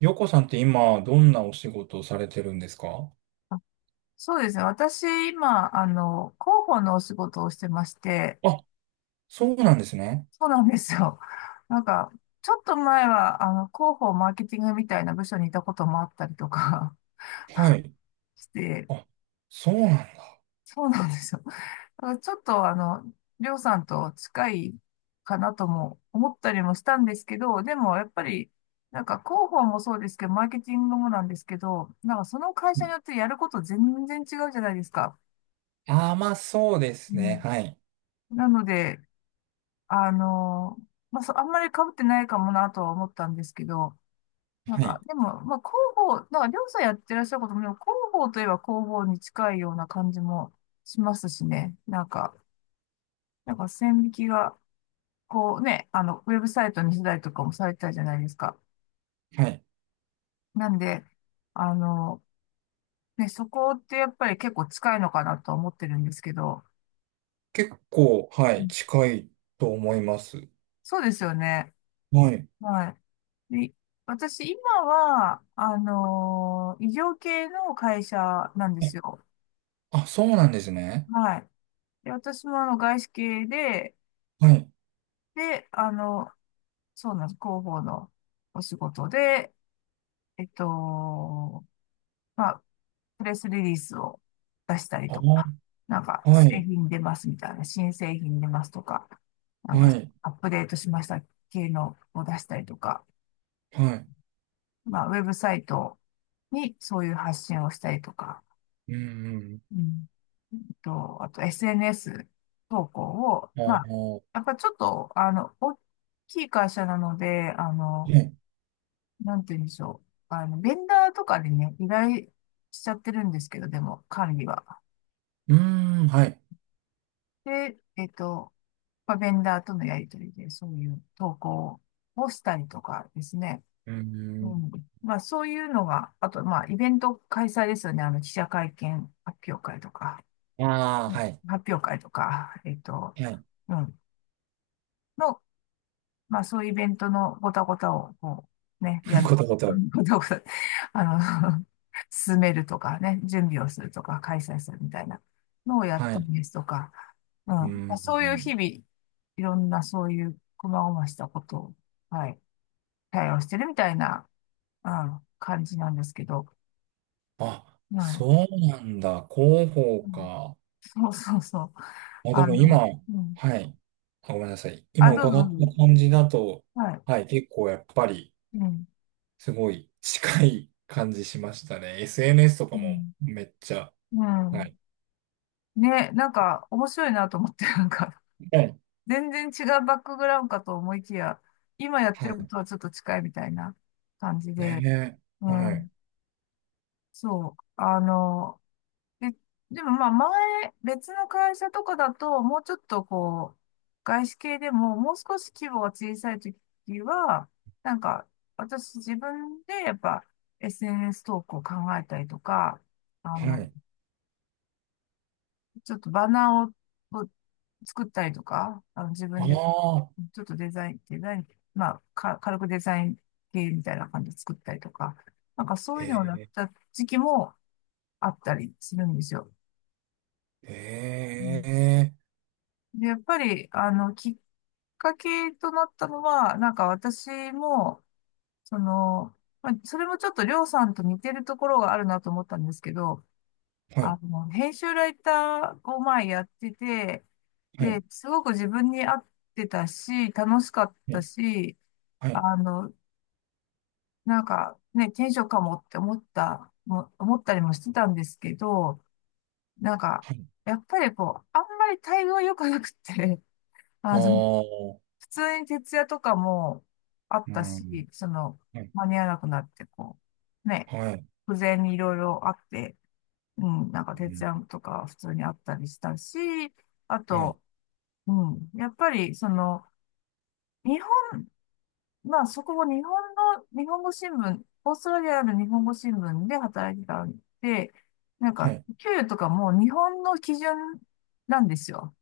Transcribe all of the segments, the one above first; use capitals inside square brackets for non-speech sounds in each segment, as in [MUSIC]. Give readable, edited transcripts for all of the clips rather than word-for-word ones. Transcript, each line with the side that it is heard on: right: ヨコさんって今、どんなお仕事をされてるんですか？
left: そうですね。私、今、広報のお仕事をしてまして、
right: あ、そうなんですね。
left: そうなんですよ。[LAUGHS] なんか、ちょっと前は、広報マーケティングみたいな部署にいたこともあったりとか
right: はい。
left: [LAUGHS] して、
right: あ、そうなんだ。
left: そうなんですよ。だからちょっと、りょうさんと近いかなとも思ったりもしたんですけど、でも、やっぱり、なんか、広報もそうですけど、マーケティングもなんですけど、なんか、その会社
right: う、
left: によってやること全然違うじゃないですか。
right: あ、まあそうで
left: う
right: すね。
left: ん、
right: はい。
left: なので、あの、まあ、そう、あんまり被ってないかもなとは思ったんですけど、なん
right: は
left: か、
right: い。
left: でも、まあ、広報、なんか、りょうさんやってらっしゃることも、でも広報といえば広報に近いような感じもしますしね。なんか、なんか線引きが、こうね、ウェブサイトにしたりとかもされてたじゃないですか。
right: はい。
left: なんで、あの、ね、そこってやっぱり結構近いのかなとは思ってるんですけど、
right: 結構、は
left: う
right: い、
left: ん、
right: 近いと思います。
left: そうですよね。
right: はい。
left: はい。で、私、今は、医療系の会社なんです
right: え、
left: よ。
right: あ、そうなんですね。
left: はい。で、私もあの外資系で、
right: はい。
left: で、そうなんです。広報のお仕事で、えっと、まあ、プレスリリースを出したり
right: あ
left: と
right: ー、
left: か、なんか、
right: は
left: 製
right: い。
left: 品出ますみたいな、新製品出ますとか、なん
right: は
left: か、
right: い。
left: アップデートしました系のを出したりとか、
right: はい。
left: まあ、ウェブサイトにそういう発信をしたりとか、
right: うん。
left: うん、と、あと SNS 投稿を、
right: うん。
left: ま
right: あ
left: あ、
right: ー、
left: やっぱちょっと、大きい会社なので、
right: ね。
left: なんて言うんでしょう。ベンダーとかでね、依頼しちゃってるんですけど、でも、管理は。
right: うーん、はい。
left: で、まあ、ベンダーとのやりとりで、そういう投稿をしたりとかですね。
right: うー
left: う
right: ん。
left: ん。まあ、そういうのが、あと、まあ、イベント開催ですよね。記者会見発表会とか、
right: ああ、
left: ね、
right: はい。
left: 発表会とか、
right: はい。
left: うん。の、まあそういうイベントのごたごたを、こう、ね、や
right: [LAUGHS]
left: る。
right: ことこと。
left: [LAUGHS] ごたごた、あの、[LAUGHS] 進めるとかね、準備をするとか、開催するみたいなのをやっ
right: はい。
left: たり
right: う
left: ですとか、うん。
right: ー
left: まあ、そういう日
right: ん。
left: 々、いろんなそういう細々したことを、はい、対応してるみたいな、うん、感じなんですけど、
right: あ、
left: はい。
right: そうなんだ。広報
left: うん、
right: か。
left: そうそうそう。
right: まあで
left: あ
right: も今、
left: の、うん。
right: はい。あ、ごめんなさい。
left: あ、
right: 今
left: どうぞ。
right: 伺っ
left: どう
right: た
left: ぞ、
right: 感じだと、
left: はい。
right: はい、結構やっぱり、
left: うん。
right: すごい近い感じしましたね。SNS とか
left: う
right: も
left: ん。
right: めっちゃ、
left: う
right: は
left: ん。
right: い。
left: ね、なんか面白いなと思って、なんか
right: はい。
left: 全然違うバックグラウンドかと思いきや、今やって
right: は
left: るこ
right: い。
left: とはちょっと近いみたいな感じで、
right: ね。
left: う
right: え。はい。
left: ん、そう、で、でもまあ前、別の会社とかだと、もうちょっとこう、外資系でも、もう少し規模が小さい時は、なんか私自分でやっぱ SNS 投稿を考えたりとか、あ
right: は
left: の、
right: い。
left: ちょっとバナーを作ったりとか、あの自
right: あ
left: 分で
right: あ。
left: ちょっとデザイン、デザイン、まあ、か、軽くデザイン系みたいな感じで作ったりとか、なんかそう
right: え
left: いうのをやっ
right: え。
left: た時期もあったりするんですよ。
right: え
left: うん、
right: え。
left: で、やっぱり、きっかけとなったのは、なんか私も、その、まあ、それもちょっとりょうさんと似てるところがあるなと思ったんですけど、
right: はい。
left: 編集ライターを前やってて、
right: はい。
left: で、すごく自分に合ってたし、楽しかっ
right: は
left: た
right: い。
left: し、
right: はい。
left: あの、なんかね、転職かもって思った、も思ったりもしてたんですけど、なんか、
right: はい。
left: やっぱりこう、あんまり待遇は良くなくて、[LAUGHS]
right: あ
left: あの、
right: あ。
left: 普通に徹夜とかもあっ
right: う
left: た
right: ん。
left: し、その、
right: はい。
left: 間に合わなくなって、こう、ね、
right: はい。
left: 不全にいろいろあって、うん、なんか
right: う
left: 徹
right: ん。
left: 夜とか普通にあったりしたし、あ
right: はい。
left: と、うん、やっぱり、その、日まあ、そこも日本の、日本語新聞、オーストラリアの日本語新聞で働いてたんで、なん
right: は
left: か、
right: い。
left: 給与とかも日本の基準なんですよ。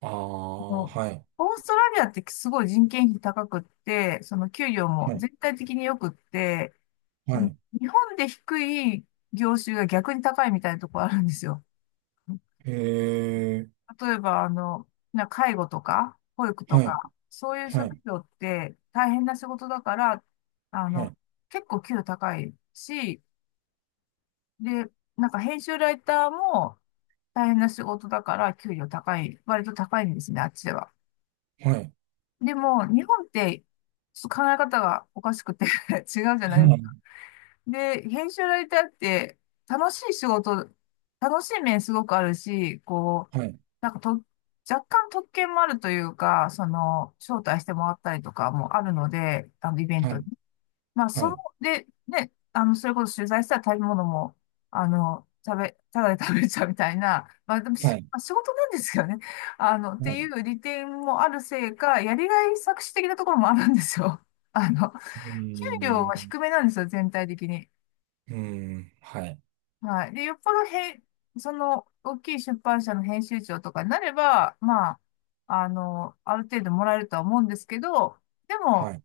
right: ああ、
left: もう
right: はい。
left: オーストラリアってすごい人件費高くって、その給料も
right: はい、
left: 全体的に良くって、
right: は
left: うん、
right: い、
left: 日本で低い業種が逆に高いみたいなとこあるんですよ。
right: え
left: 例えば、介護とか、保育と
right: はい、
left: か、そういう
right: は
left: 職
right: い、
left: 業って大変な仕事だから、あ
right: は
left: の、
right: い、
left: 結構給料高いし、で、なんか編集ライターも大変な仕事だから給料高い、割と高いんですね、あっちでは。
right: はい、
left: でも、日本って、ちょっと考え方がおかしくて [LAUGHS] 違うじゃないです。で、編集ライターって楽しい仕事、楽しい面すごくあるし、こう、
right: はい、
left: なんかと、若干特権もあるというか、その、招待してもらったりとかもあるので、イベン
right: は
left: トに。
right: い、
left: まあ、
right: は
left: その、
right: い、
left: で、ね、それこそ取材したら食べ物も、ただで食べちゃうみたいな、まあ、でもし、
right: はい、
left: まあ、仕事なんですよね。っ
right: はい、は
left: てい
right: い。
left: う利点もあるせいか、やりがい搾取的なところもあるんですよ。あの、給
right: う
left: 料
right: ー
left: は
right: ん、
left: 低めなんですよ、全体的に。
right: うーん、はい、
left: はい。で、よっぽどへ、その、大きい出版社の編集長とかになれば、まあ、ある程度もらえるとは思うんですけど、で
right: は
left: も、
right: い、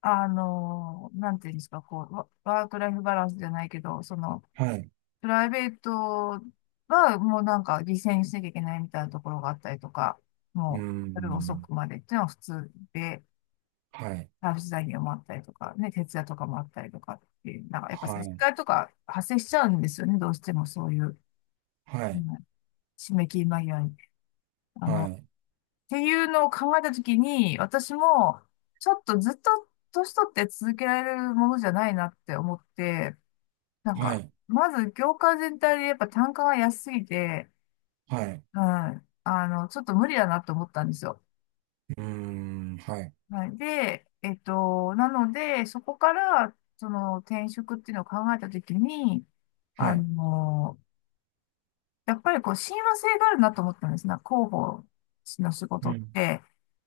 left: なんていうんですか、こう、ワークライフバランスじゃないけど、その、
right: はい、
left: プライベートはもうなんか犠牲にしなきゃいけないみたいなところがあったりとか、
right: うー
left: もう、夜遅
right: ん、
left: くまでっていうのは普通で、
right: はい、
left: サービス残業もあったりとか、ね、徹夜とかもあったりとかっていう、なんかやっぱ接
right: はい、
left: 待とか発生しちゃうんですよね、どうしてもそういう。
right: は
left: う
right: い、
left: ん、締め切り間際に。
right: はい、
left: っていうのを考えたときに、私も、ちょっとずっと年取って続けられるものじゃないなって思って、なん
right: は
left: か、
right: い、
left: まず業界全体でやっぱ単価が安すぎて、
right: はい、
left: うん、ちょっと無理だなと思ったんですよ。
right: うーん、はい、
left: はい、で、なので、そこから、その転職っていうのを考えたときに、
right: は
left: あ
right: い、
left: の、やっぱりこう、親和性があるなと思ったんですね。広報の仕
right: う
left: 事っ
right: ん、
left: て、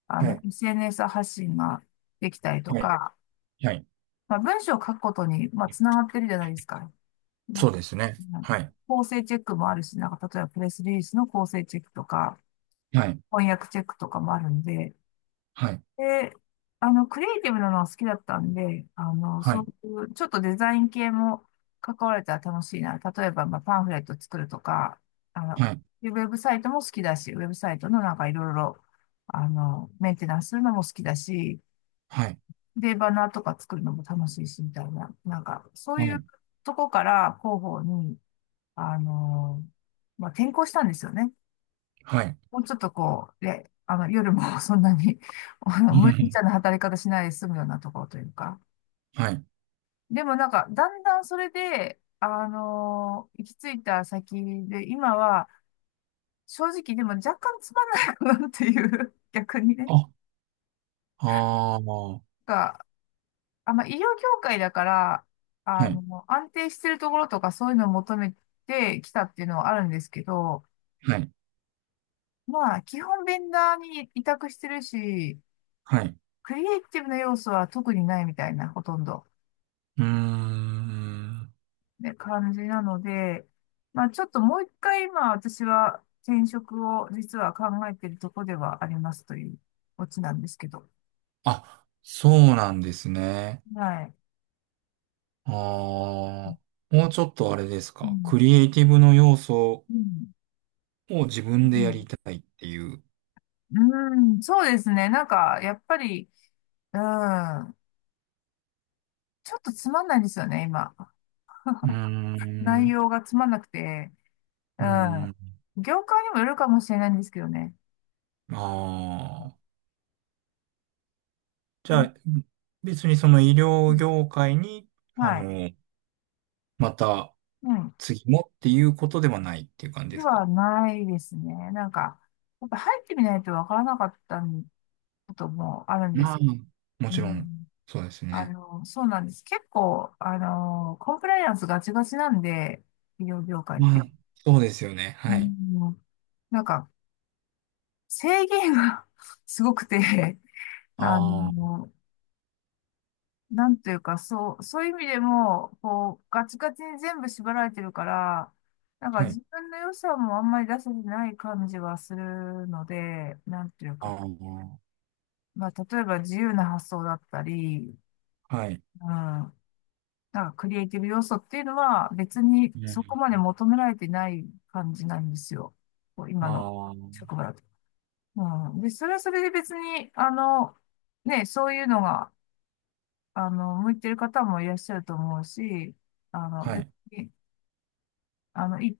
right: はい、
left: SNS 発信ができたりと
right: はい、
left: か、
right: はい、
left: まあ、文章を書くことに、まあ、つながってるじゃないですか。なん
right: そう
left: か、
right: ですね。
left: うん、
right: はい、
left: 構成チェックもあるし、なんか、例えばプレスリリースの構成チェックとか、
right: はい、
left: 翻訳チェックとかもあるんで、
right: はい、
left: で、クリエイティブなのは好きだったんで、
right: は
left: そう
right: い、
left: いう、ちょっとデザイン系も関われたら楽しいな。例えば、まあ、パンフレット作るとか、あ
right: は
left: の、
right: い、
left: ウェブサイトも好きだし、ウェブサイトのなんかいろいろ、メンテナンスするのも好きだし、
right: はい、
left: で、バナーとか作るのも楽しいし、みたいな、なんか、そう
right: は
left: いう
right: い、
left: とこから広報に、あの、まあ、転向したんですよね。
right: はい、
left: もうちょっとこう、で、夜も [LAUGHS] そんなに、無理ちゃんな働き方しないで済むようなところというか。
right: はい、
left: でもなんか、だんだんそれで、行き着いた先で、今は、正直でも若干つまんないなっていう、[LAUGHS] 逆にね。
right: [LAUGHS] あ、ああ、は
left: なんか、あんま医療業界だから、
right: い、
left: 安定してるところとかそういうのを求めてきたっていうのはあるんですけど、
right: はい。
left: まあ、基本ベンダーに委託してるし、
right: はい。う
left: クリエイティブな要素は特にないみたいな、ほとんど。
right: ーん。
left: ね、感じなので、まあちょっともう一回今私は転職を実は考えているところではありますというオチなんですけど。
right: あ、そうなんですね。
left: はい。
right: あ
left: う
right: あ、もうちょっとあれですか。ク
left: ん。
right: リエイティブの要素
left: うん。
right: を自分でやりたいっていう。
left: うん、うん、そうですね。なんか、やっぱり、うん、ちょっとつまんないですよね、今。
right: うー
left: 内
right: ん。
left: 容がつまんなくて、う
right: うーん。
left: ん。業界にもよるかもしれないんですけどね。
right: ああ。じ
left: う
right: ゃ
left: ん、
right: あ、別にその医
left: う
right: 療
left: ん、
right: 業界に、あ
left: はい。
right: の、また
left: うん。
right: 次もっていうことではないっていう感じで
left: で
right: すか？
left: はないですね。なんか、やっぱ入ってみないとわからなかったんこともあるんで
right: まあ、
left: す。
right: も
left: う
right: ちろん、
left: ん、
right: そうですね。
left: そうなんです。結構、コンプライアンスガチガチなんで、医療業界っ
right: まあ、
left: て。
right: そうですよね。
left: う
right: はい。
left: ん、なんか、制限が [LAUGHS] すごくて、あ
right: ああ、
left: の、なんというか、そう、そういう意味でも、こう、ガチガチに全部縛られてるから、なんか
right: は
left: 自
right: い。
left: 分の良さもあんまり出せてない感じはするので、なんという
right: あ
left: か、
right: あ。
left: まあ、例えば自由な発想だったり、
right: はい。
left: うん。なんかクリエイティブ要素っていうのは別に
right: うん。
left: そこまで求められてない感じなんですよ。こう今の
right: ああ、
left: 職場だと。うん。で、それはそれで別に、ね、そういうのが、向いてる方もいらっしゃると思うし、あの、
right: は
left: 別
right: い。
left: に、あの、いい、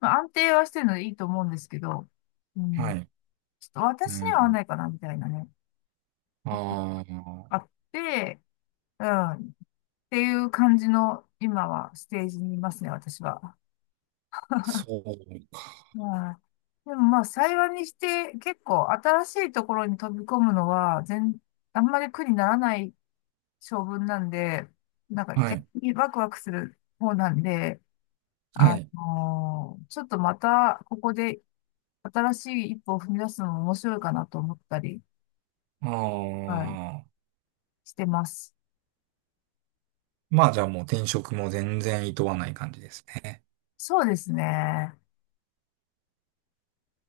left: まあ、安定はしてるのでいいと思うんですけど、う
right: は
left: ん。
right: い。
left: ちょっと
right: う
left: 私には合わ
right: ん。
left: ないかな、みたいなね。
right: ああ、
left: あって、うん。っていう感じの、今はステージにいますね、私は。
right: そうか。
left: まあ、でもまあ、幸いにして結構新しいところに飛び込むのはあんまり苦にならない性分なんで、なんか
right: は
left: 逆
right: い。
left: にワクワクする方なんで、
right: はい。
left: ちょっとまたここで新しい一歩を踏み出すのも面白いかなと思ったり、はい、
right: ああ、
left: してます。
right: まあじゃあもう転職も全然厭わない感じですね。
left: そうですね。